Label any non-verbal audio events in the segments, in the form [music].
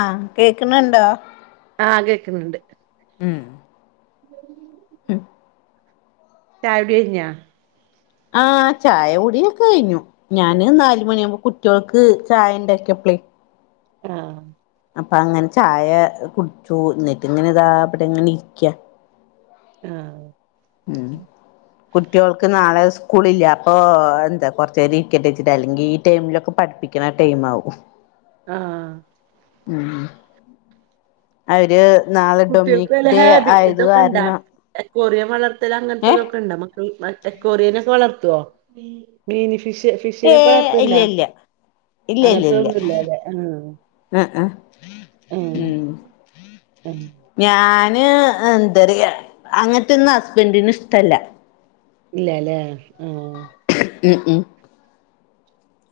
ആഹ് കേക്ക്ണ് ണ്ടോ ആഹ് കേക്കുന്നുണ്ട് ഉം ചായൊടി കഴിഞ്ഞാ ആഹ് ചായ കുടിയൊക്കെ കഴിഞ്ഞു ഞാാന് നാല് മണിയാവുമ്പോ കുട്ട്യോൾക്ക് ചായ ഉണ്ടാക്കിയപ്ലേ ആഹ് അപ്പം അങ്ങനെ ചായ കുടിച്ചു ഇന്നിട്ട് ഇങ്ങനെ ഇതാ അവിടെ ഇങ്ങനെ ഇരിക്കാ ആഹ് ഉം കുട്ട്യോൾക്ക് നാളെ സ്കൂളില്ല അപ്പൊ എന്താ കൊറച്ച നേരം ഇരിക്കട്ടച്ചിട്ടാ അല്ലെങ്കിൽ ഈ ടൈമിലൊക്കെ പഠിപ്പി ക്ക്ണ ടൈംമാവും ആഹ് ഉം അവര് നാളെ ഡൊമിനിക് ഡേ ആയത് കാരണം എക്വറിയം വളർത്തൽ ഏഹ് അങ്ങനത്തെതൊക്കെ ഉണ്ട മക്ക എക്കോറിയനൊക്കെ വളർത്തുവോ മീനി ഫിഷ് ഫിഷിനൊക്കെ ഏഹ് ഇല്ല വളർത്തണ്ടാ ഇല്ല അങ്ങനത്തൊതൊന്നും ഇല്ല അല്ലെ ആഹ് ആഹ് ആഹ് ഉം ആഹ് ഞാന് എന്താറയാ അങ്ങനത്തെ ഒന്നും ഹസ്ബന്റിന് ഇഷ്ടല്ല ഇല്ലാലേ ആഹ് ഉം ഉം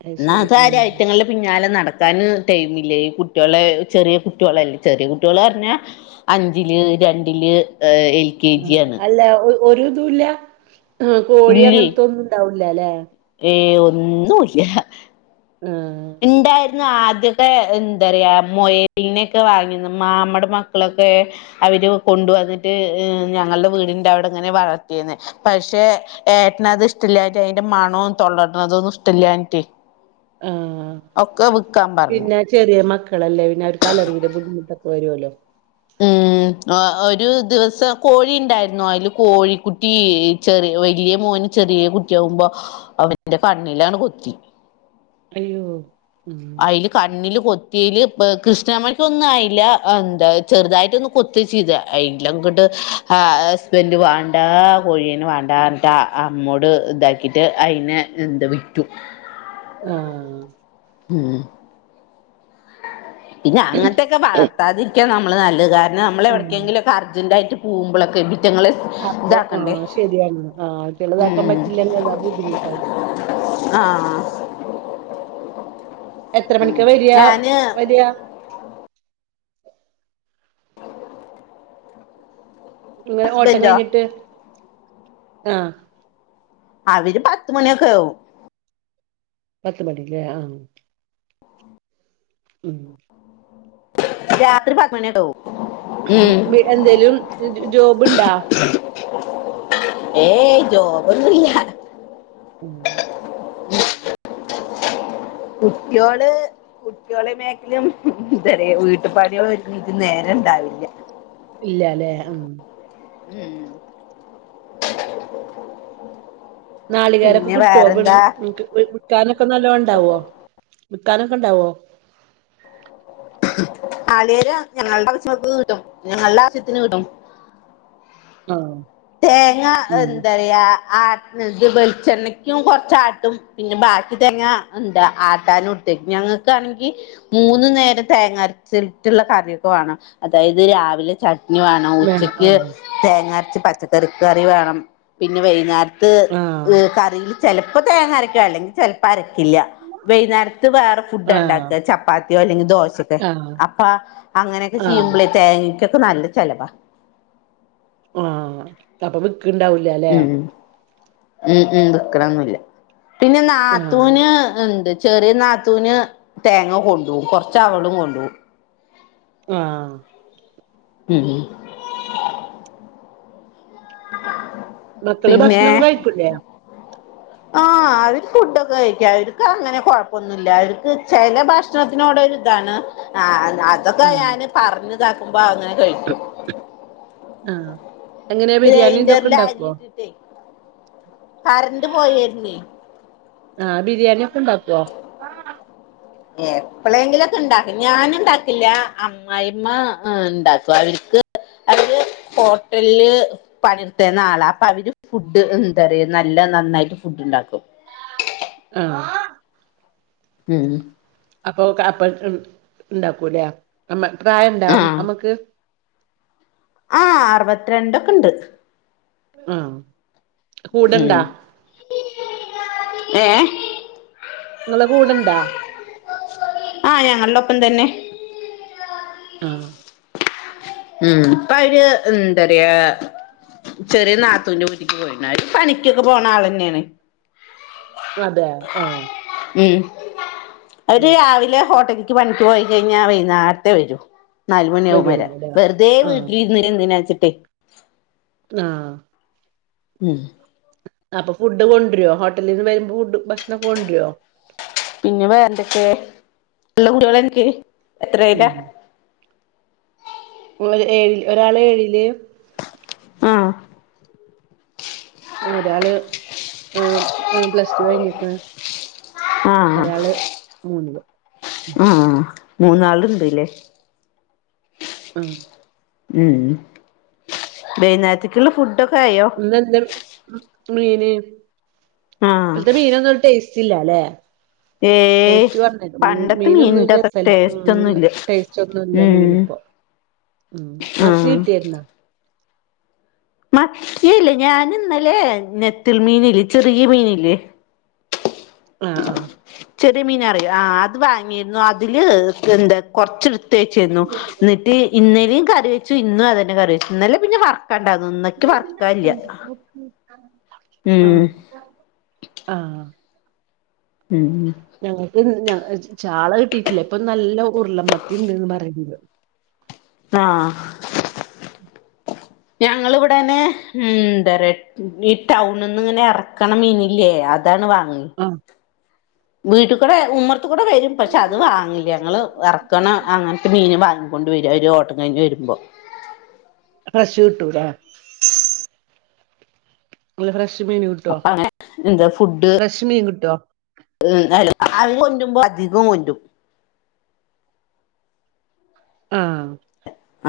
അത് എന്നാ ശരി അതാര ആഹ് ഐറ്റങ്ങളിലും പിന്നാലെ നടക്കാനും ടൈമില്ലേ ഈ കുട്ട്യാളെ ചെറിയ കുട്ട്യോളല്ലേ ചെറിയ കുട്ട്യാള് പറഞ്ഞാ അഞ്ചില് രണ്ടില് എൽ കെ ജി ആഹ് ആണ് അല്ല ഒരിതുല്ല ആഹ് കോഴി അങ്ങനത്തൊന്നും ഇണ്ടാവില്ല അല്ലെ ഏഹ് ഒന്നുല്ല്യ ആഹ് ഇണ്ടായിരുന്നു ആദ്യൊക്കെ എന്താ പറയാ മൊയലിനെ ഒക്കെ വാങ്ങിന്ന് മാമ്മടെ മക്കളൊക്കെ അവര് കൊണ്ടുവന്നിട്ട് ഞങ്ങളുടെ വീടിന്റെ അവിടെ ഇങ്ങനെ വളർത്തിയെന്ന് പക്ഷെ ഏട്ടനത് ഇഷ്ടില്ലായിട്ട് അതിന്റെ മണവും തൊള്ളട്ന്നതൊന്നും ഇഷ്ടില്ലായിട്ട് ആഹ് ഒക്കെ വിൽക്കാൻ പറഞ്ഞു പിന്നെ ചെറിയ മക്കളല്ലേ പിന്ന അവർക്ക് അലർജിടെ ബുദ്ധിമുട്ടൊക്കെ വരുവല്ലോ ഉം ഒരു ദിവസം കോഴിണ്ടായിരുന്നോ അതില് കോഴിക്കുട്ടി ചെറിയ വലിയ മോന് ചെറിയ കുട്ടിയാകുമ്പോ അവന്റെ കണ്ണിലാണ് കൊത്തി അയ്യോ ഉം അയില് കണ്ണില് കൊത്തില് കൃഷ്ണമണിക്ക് ഒന്നും ആയില്ല എന്താ ചെറുതായിട്ടൊന്ന് കൊത്തി ചെയ്ത അയിന് അങ്ങോട്ട് ഹസ്ബന്റ് വേണ്ടാ കോഴിന് വേണ്ടട്ടാ അമ്മോട് ഇതാക്കിട്ട് അയിനെ എന്താ വിറ്റു ആഹ് ഉം പിന്നെ അങ്ങനത്തെക്കെ വളർത്താതിരിക്കാ നമ്മള് നല്ലത് കാരണം ആഹ് നമ്മളെവിടെക്കെങ്കിലും അർജന്റായിട്ട് പോകുമ്പളൊക്കെ ഇവറ്റ്ങ്ങള് അപ്പൊ ആഹ് ശരിയാണ് ആഹ് ഇളുതാക്കാൻ ഉം പറ്റില്ലെന്നല്ലാ ബുദ്ധിമുട്ടാണ് ആഹ് എത്ര മണിക്കാ വരിയാ ഞാന് വരിയാ [inaudible] ഇങ്ങനെ ഓട്ടം ഹസ്ബൻഡോ കഴിഞ്ഞിട്ട് ആഹ് അതിന് പത്ത് മണിയൊക്കെയാവും പത്ത് മണില്ലേ ആഹ് ഉം രാത്രി പത്ത് മണിയൊക്കാവും എന്തേലും ജോബുണ്ടാ ഏയ് ജോബൊന്നില്ല ഉം ഉം [unintelligible] കുട്ട്യോള് കുട്ട്യോളെ മേക്കലും എന്താ പറയാ വീട്ടുപാടികളും ഒഴിഞ്ഞെട്ടെനിക്ക് നേര ഇണ്ടാവില്ല ഇല്ലാല്ലേ ഉം ഉം നാളുകേരൊക്കെ പിന്നെ കിട്ടുവോ വേറെന്താ ഇബടെന്ന് നിങ്ങക്ക് ഇ വിൽക്കാനൊക്കെ നല്ലോ ഇണ്ടാവോ വിൽക്കാനൊക്കെ ഇണ്ടാവോ നാളികേരം ഞങ്ങളുടെ ആവശ്യങ്ങൾക്ക് കിട്ടും ഞങ്ങളുടെ ആവശ്യത്തിന് കിട്ടും ആഹ് തേങ്ങ ഉം എന്താ പറയാ ആട്ടണ് വെളിച്ചെണ്ണക്കും കൊറച്ചാട്ടും പിന്നെ ബാക്കി തേങ്ങ എന്താ ആട്ടാനും ഇട്ടേക്കും ഞങ്ങക്കാണെങ്കി മൂന്നു നേരം തേങ്ങരച്ചിട്ടുള്ള കറിയൊക്കെ വേണം അതായത് രാവിലെ ച വേണം ഉച്ചക്ക് തേങ്ങാരച്ച് പച്ചക്കറി വേണം പിന്നെ വൈന്നേ ത്ത് ആഹ് കറിയിൽ ചെലപ്പോ തേങ്ങരക്കും അല്ലെങ്കിൽ ചെ പരക്കില്ല വൈകുന്നേരത്ത് വേറെ ആഹ് ഫുഡാണ്ടാക്കുക ചപ്പാത്തിയോ അല്ലെങ്കിൽ ദോശ ആഹ് അപ്പ അങ്ങനെക്കെ ആഹ് ചെയ്യുമ്പോളെ തേങ്ങക്കൊക്കെ നല്ല ചെലവാ ആഹ് അപ്പ വിക്കിണ്ടാവു ഉം ഉം ഉം വിക്കണൊന്നില്ല പിന്നെ ആഹ് നാത്തൂന് ഇണ്ട് ചെറിയ നാത്തൂന് തേങ്ങ കൊണ്ടുപോവും കൊറച്ച് അവളും കൊണ്ടുപോവും ആഹ് ഉം ആഹ് മക്കള് ഭക്ഷണം കഴിക്കൂലെ ആഹ് അവര് ഫുഡൊക്കെ കഴിക്കും അവർക്ക് അങ്ങനെ കൊഴപ്പൊന്നുല്ല അവർക്ക് ചില ഭക്ഷണത്തിനോട് ഒരിതാണ് ആഹ് അതൊക്കെ ആഹ് ഞാന് പറഞ്ഞതാക്കുമ്പോ അങ്ങനെ കഴിക്കും ആഹ് എങ്ങനെയാ ബിരിയാണിതൊക്കെ ഗ്രൈൻഡറിൽ അരി ഇണ്ടാക്കുവോ ഇട്ടിട്ടേ കറണ്ട് പോയാരുന്നെ ആഹ് ബിരിയാണിക്കെ ഇണ്ടാക്കോ ഏഹ് എപ്പ്ളേങ്കിലൊക്കെ ഇണ്ടാക്ക ഞാനിണ്ടാക്കില്ല അമ്മായിമ്മ ഇണ്ടാക്കും അവര്ക്ക് അതില് ഹോട്ടല്ല് പണിയെട്ത്താന്നാളാ അപ്പ അവര് ഫുഡ് എന്താ റയ്യാ നല്ല നന്നായിട്ട് ഫുഡ് ഇണ്ടാക്കും. ആഹ് ഉം അപ്പൊ അപ്പഴ്ത്ത് ഇണ്ടാക്കൂലെ അമ്മ പ്രായിണ്ടാ ആഹ് അമ്മക്ക് ആഹ് അറുവത്ത് രണ്ടൊക്കണ്ട്. ആഹ് ഉം കൂടെണ്ടാ ഏഹ് ങ്ങളെ കൂടെണ്ടാ ആഹ് ഞങ്ങൾടൊപ്പം തന്നെ ആഹ് ഉം ഇപ്പോ അവര് എന്താ റ്യാ ചെറിയ നാത്തൂന്റെ വീട്ടിക്ക് പോയീണ്. അവര് പണിക്കൊക്കെ പോണ ആളെന്നേണ്. അതെ ആഹ് ഉം അവര് ഉം രാവിലെ ഹോട്ടലിക്ക് പണിക്ക് പോയി കഴിഞ്ഞാ വൈന്നാര്ത്തെ വരൂ. നാലു മണിയാവും വരാൻ. വരുള്ളൂല്ലേ വെറ്തെ ആഹ് വീട്ടില് ഇരുന്ന എന്തിനാച്ചിട്ടെ ആഹ് ഉം അപ്പൊ ഫുഡ് കൊണ്ട്രോ ഹോട്ടലിന്ന് വരുമ്പോ ഫുഡ് ഭക്ഷണൊക്കെ കൊണ്ട്രോ? പിന്നെ വേറെന്തൊക്കെ ഇള്ള കുട്ട്യാളാൻക്ക് എത്രയിലാ ഉം ഏഴിൽ ഒരാള് ഏഴില് ആഹ് ഒരാള് പ്ലസ് ടു കഴിഞ്ഞിക്ക്ണ് ആഹ് ഒരാള് മൂന്നില് ആഹ് മൂന്നാള്ണ്ട്ലെ ഉം. ഉം വൈന്നാര്ത്ത്ക്ക്ള്ള ഫുഡൊക്കെ ആയോ? ഇന്ന് എന്ത മീന്? ആഹ് ഇപ്പൽത്ത മീനൊന്നും ഒരു ടേസ്റ്റ് ഇല്ലാ ല്ലേ? ഏയ് ടേസ്റ്റ് [unintelligible] പണ്ടത്തെ മീനൊന്നും മീനിന്റെ അത്ര രസല്ല. ടേസ്റ്റ് ഉം ഒന്നുമില്ല ടേ സ്റ്റൊന്നുംല്ല ഉം മീനിപ്പോ ഉം മത്തി ആഹ് കിട്ടിയര്ന്നാ? മത്തി അല്ല ഞാന് ഇന്നലേ നെത്തിൾ മീനില്ലേ ചെറിയ മീനില്ലേ? അഹ് ആഹ് ചെറിയ മീന അറിയോ? ആ അത് വാങ്ങീര്ന്നു അതില് എന്താ കൊർച്ച് ട്ത്തെച്ചിര്ന്നു. ഇന്ന്ട്ട് ഇന്നലേം കറി വെച്ചു. ഇന്നും അതന്നെ കറി വെച്ചു. ഇന്നലെ പിന്നെ വറു ത്താണ്ടന്നും ഇന്നെക്കി വർക്കാല്ല. ഉം ആഹ് ആഹ്. ഉം ഞങ്ങക്ക്ന്ന് ചാള കിട്ടിയിട്ടില്ല. ഇപ്പ നല്ല ഉരുള മത്തി ഇണ്ട്ന്ന് പറയിണ്ട്. ആഹ് ഞങ്ങള്വിടന്നെ ഉം ന്തറയാ? ഈ ടൗണ്ന്ന്ങ്ങനെ എർക്കണ മീനില്ലേ അതാണ് വാങ്യേ. അഹ് വീട്ട് കൂടെ ഉമ്മർത്ത് കൂടെ വരും. പശേ അത് വാങ്ങില്ല. ഞങ്ങള് എർക്കണ അങ്ങനെ മീന് വാങ്ങിക്കൊണ്ട് വരും. അയിന്റെ ഓട്ടം കഴഞ്ഞ് വരുമ്പോ. ഫ്രഷ് കിട്ടു ലേ ഫ്രഷ് മീന് കിട്ടോ? അപ്പൊ അങ്ങനെ ഫ്രഷ് മീൻ കിട്ടോ? ഉം അത് കൊണ്ട്രുമ്പോ അധികം കൊണ്ട്രും. ആഹ്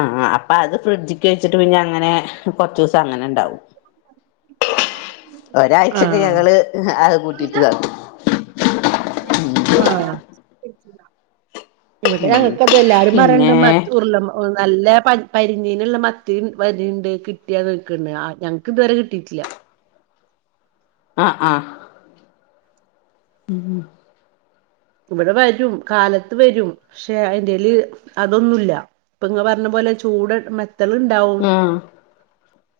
ആഹ് അപ്പ അത് ഫ്രിഡ്ജിക്ക് വെച്ചിട്ട് പിന്നെ അങ്ങനെ കൊർച്ചൂസം അങ്ങനെണ്ടാവും. ഒരാഴ്ചക്ക് ആഹ് ഞങ്ങള് അത് കൂട്ടിയിട്ട് താക്കും. ആഹ് ഇവിടെ ഉം ഞങ്ങക്ക് ത് എല്ലാരും പറയണ്ട പിന്നെ മ ഉരുള ഓഹ് നല്ല പരിഞ്ഞീനുള്ള മത്തി പരിണ്ട് കിട്ടിയാ നെക്കണ്ട് ആഹ് ഞങ്ങക്ക് ഇതുവരെ കിട്ടിയിട്ടില്ല. ആഹ് ആഹ് ഉമ് ഉമ് ഇവിടെ വരും കാലത്ത് വരും പക്ഷെ അയ്ന്റെൽ അതൊന്നുല്ല. ഇപ്പൊ ഇങ്ങ പറഞ്ഞ പോലെ ചൂട് മ ത്തൾണ്ടാവും ആ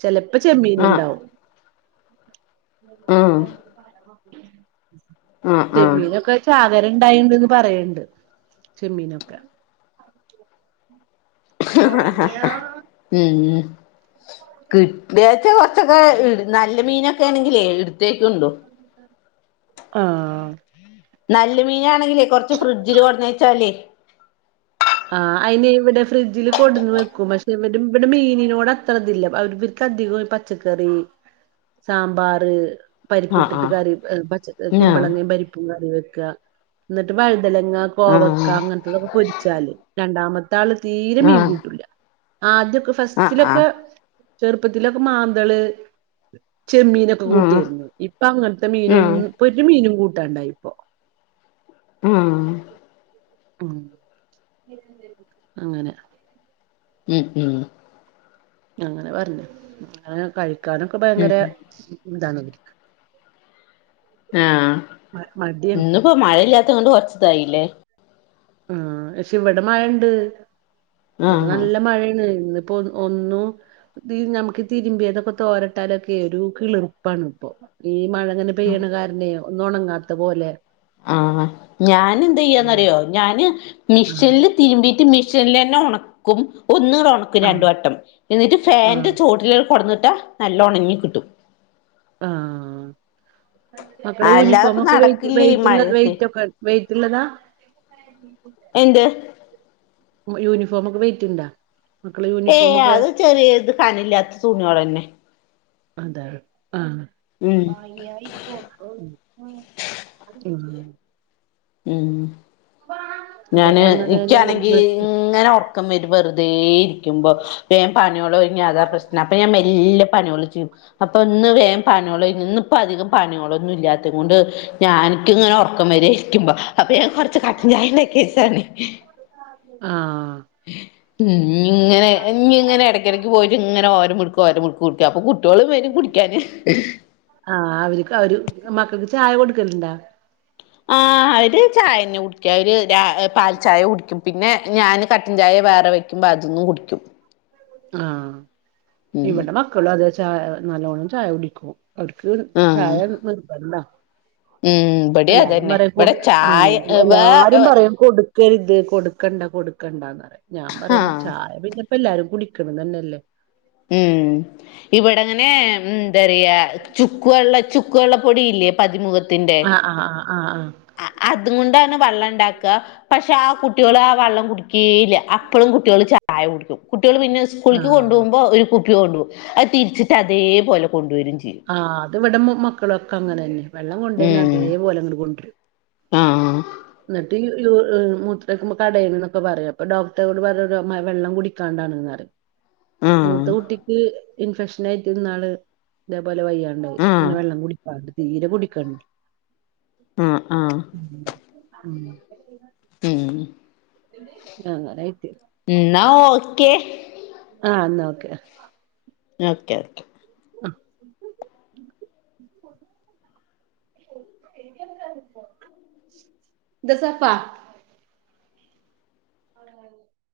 ചെലപ്പോ ചെമ്മീൻ ആ ഉണ്ടാവും. ആ ആ ആ ചെമ്മീനൊക്കെ പകരണ്ടായിണ്ട്ന്ന് പറയണ്ട് ചെമ്മീനൊക്കെ. ഉമ് കിട്ടിയച്ച കൊറച്ചൊക്കെ നല്ല മീനൊക്കെ ആണെങ്കിലേ എടുത്തേക്ക ഉണ്ടോ? ആഹ് നല്ല മീനാണെങ്കിലേ കുറച്ച് ഫ്രിഡ്ജില് കൊടന്നച്ചാല്. ആഹ് അതിനി ഇവിടെ ഫ്രിഡ്ജില് കൊടുന്ന് വെക്കു പക്ഷെ ഇവ ഇവിടെ മീനിനോട് അത്ര ഇതില്ല അവർക്ക് അധികം പ പച്ചക്കറി, സാമ്പാറ്. ആ ആ പരിപ്പിട്ടിട്ട് കറി പച ആ കുമ്പളങ്ങയും പരിപ്പും കറി വെക്ക ന്നിട്ട് വഴുതലങ്ങ ആ കോവക്ക അങ്ങനത്തെതൊക്കെ പൊരിച്ചാല്. രണ്ടാമത്തെ ആള് തീരെ മീൻ ആ കൂട്ടില്ല. ആദ്യൊക്കെ ആ ആ ആ ആ ആ ഫസ്റ്റിലൊക്കെ ചെറുപ്പത്തിലൊക്കെ മാന്തള്. ചെമ്മീനൊക്കെ ഉം കൂട്ടിയിരുന്നു. ഇപ്പൊ അങ്ങനത്തെ മീനൊന്നു ഇപൊ ഒരു മീനും കൂട്ടാണ്ടായി ഇപ്പോ. ആഹ് ഉമ് അങ്ങനെ. ഉമ് ഉമ് അങ്ങനെ പറഞ്ഞു അങ്ങനെ കഴിക്കാനൊക്കെ ഭയങ്കര ഉം ഇതാണ് ആഹ് മ മടിയാണ് ഇന്നിപ്പോ മഴയില്ലാത്ത കൊണ്ട് കുറച്ചിതായി ല്ലേ അഹ് പക്ഷെ ഇവിടെ മഴ ഇണ്ട് ഇവിടെ ആഹ് നല്ല മഴാണ് ഇന്ന് പോ ഓഹ് ഒന്നു ഈ നമുക്ക് തിരുമ്പിയതൊക്കെ തോരട്ടാലൊക്കെ ഒരു കിളർപ്പാണ് ഇപ്പൊ ഈ മഴങ്ങനെ പീണുകാരനെ ഒന്ന് ഉണങ്ങാത്ത പോലെ ആഹ് ഞാൻ എന്ത് ഉം ചെയ്യാന്ന്റിയോ ഞാന് ആഹ് മിഷൻല് തിരുമ്പീട്ട് മിഷനില് തന്നെ ഉണക്കും ഒന്നൂട ഉണക്കും ആഹ് രണ്ടു വട്ടം എന്നിട്ട് ഫാന്റെ ആഹ് ചോട്ടില് കൊണ്ടന്നിട്ടാ നല്ല ഉണങ്ങി കിട്ടും ആഹ് മക്കള അല്ലാതെപ്പ യൂണിഫോമൊക്ക വെയിറ്റ് നടക്കില്ലേ ഈ വെയ്റ്റുള്ള മഴയത്ത് വെറ്റ് ഒക്ക വെയിറ്റുള്ളതാ എന്ത് യൂണിഫോമൊക്കെ വെയ്റ്റുണ്ടാ ഏയ് അത് ചെറിയ ഇത് കനയില്ലാത്ത തുണിയോളന്നെ അതാണ് ഉം അഹ് അഹ് [unintelligible] ഉമ് ഇവിടെ ഞാന് ഇക് ആണെങ്കി അങ്ങനെന്നെ ഇങ്ങന ക്കം വെരും വെറുതെ ഇരിക്കുബം വേയം പനിയോള് ഒയ്ങ്ങിയ അതാ പ്രശ്നം അപ്പൊ ഞാൻ മെല്ലേ പണിയോള് ചെയ്യും അപ്പൊ ഇന്ന് വേഗം പണിയോളയിഞ്ഞു, ഇന്ന ഇപ്പ അധികം പാനയോളൊന്നും ഇല്ലാത്ത കൊണ്ട് ഞാനിക്ക ഇങ്ങനെ ഉറക്കം വരെ. ക്കുമ്പ അപ്പൊ ഞാൻ കൊറച്ച് കട്ടൻ ചായ കേസാണ് [inaudible] ഉം ഇങ്ങനെ നീ ഇങ്ങനെ ഇടക്കിടക്ക് പോയിട്ട് ഇങ്ങനെ ഓരോ മുറ്ക്ക് ഓരോ മുറുക്ക് കുടിക്കും അപ്പൊ കുട്ടിയോള് വരും കുടിക്കും [unintelligible] ആഹ് അവരിക്ക് അവര് മക്കൾക്ക് ചായ കൊടുക്കലുണ്ടാ ആഹ് അവര് ചായ തന്നെ കുടിക്കും അവര് ര പാൽ ചായ കുടിക്കും പിന്നെ ഞാന് കട്ടൻ ചായ വേറെ വെക്കും [unintelligible] കുടിക്കും ആഹ് ഉം ഇവടെ മക്കളും അത് ചായ നല്ലോണം ചായ കുടിക്കും അവർക്ക് ആഹ് ചായ നിർബന്ധ ഉം ഇബടിം അല്ല അതും അതന്നെ [unintelligible] ഇവിടെ ചായ എല്ലാ വേ എല്ലാരും പറയും കൊട് കരുത് കൊടുക്കണ്ട കൊടുക്കണ്ടാന്ന് പറയും ഞാൻ പറയും ആഹ് ചായ പിന്നെപ്പ എല്ലാരും കുടിക്കണ തന്നല്ലേ ഉം ഇവിടെങ്ങനെ എന്തറിയാ ചുക്കുവെള്ള ചു ക്ക്‌ വെള്ളപ്പൊടിയില്ലേ ആഹ് ആഹ് ആഹ് അ അതും കൊണ്ടാണ് വെള്ളം ഇണ്ടാക്ക പക്ഷെ ആഹ് കുട്ടിയോള് ആ വെള്ളം കുടിക്കേയില്ല അപ്പളും കുട്ടിയോള് ചായ കുടിക്കും കുട്ടികള് പിന്നെ ആഹ് സ്കൂളിക്ക്‌ ആഹ് കൊണ്ടുപോകുമ്പോ ഒരു കുപ്പി കൊണ്ടുപോകും അത് തിരിച്ചിട്ട് അതേപോല കൊണ്ട് വരും ചെയ്യും ആഹ് അത്‌വിടെ മക്കളൊക്കെ അങ്ങന തന്നെ വെള്ളം കൊണ്ട് പോയ്ന ഉം അതേപോലെ ഇങ്ങട് കൊണ്ട് വരും ആഹ് ന്നിട്ട് മൂത്രോയ്ക്കുമ്പോ കടയല് എന്നോക്കെ പറയും അപ്പൊ ഡോക്ടറോട് പറ വെള്ളം കുടിക്കാണ്ടാണെന്ന് പറ മൂത്ത ആഹ് കുട്ടിക്ക് ഇൻഫെക്ഷൻ ആയിട്ടിന്നാള് ഇതേപോലെ വയ്യണ്ടായി അങ്ങനെ ആഹ് വെള്ളം കുടിക്കാണ്ട് തീരെ കുടിക്കാണ്ട് ആഹ് ആഹ് ഉം ഉം ഉം അങ്ങനെ കിട്ടി എന്ന ഓക്കെ ആഹ് എന്നാ ഓക്കെ ഓക്കെ ഓക്കെ അഹ് ന്ത സഫ [unintelligible]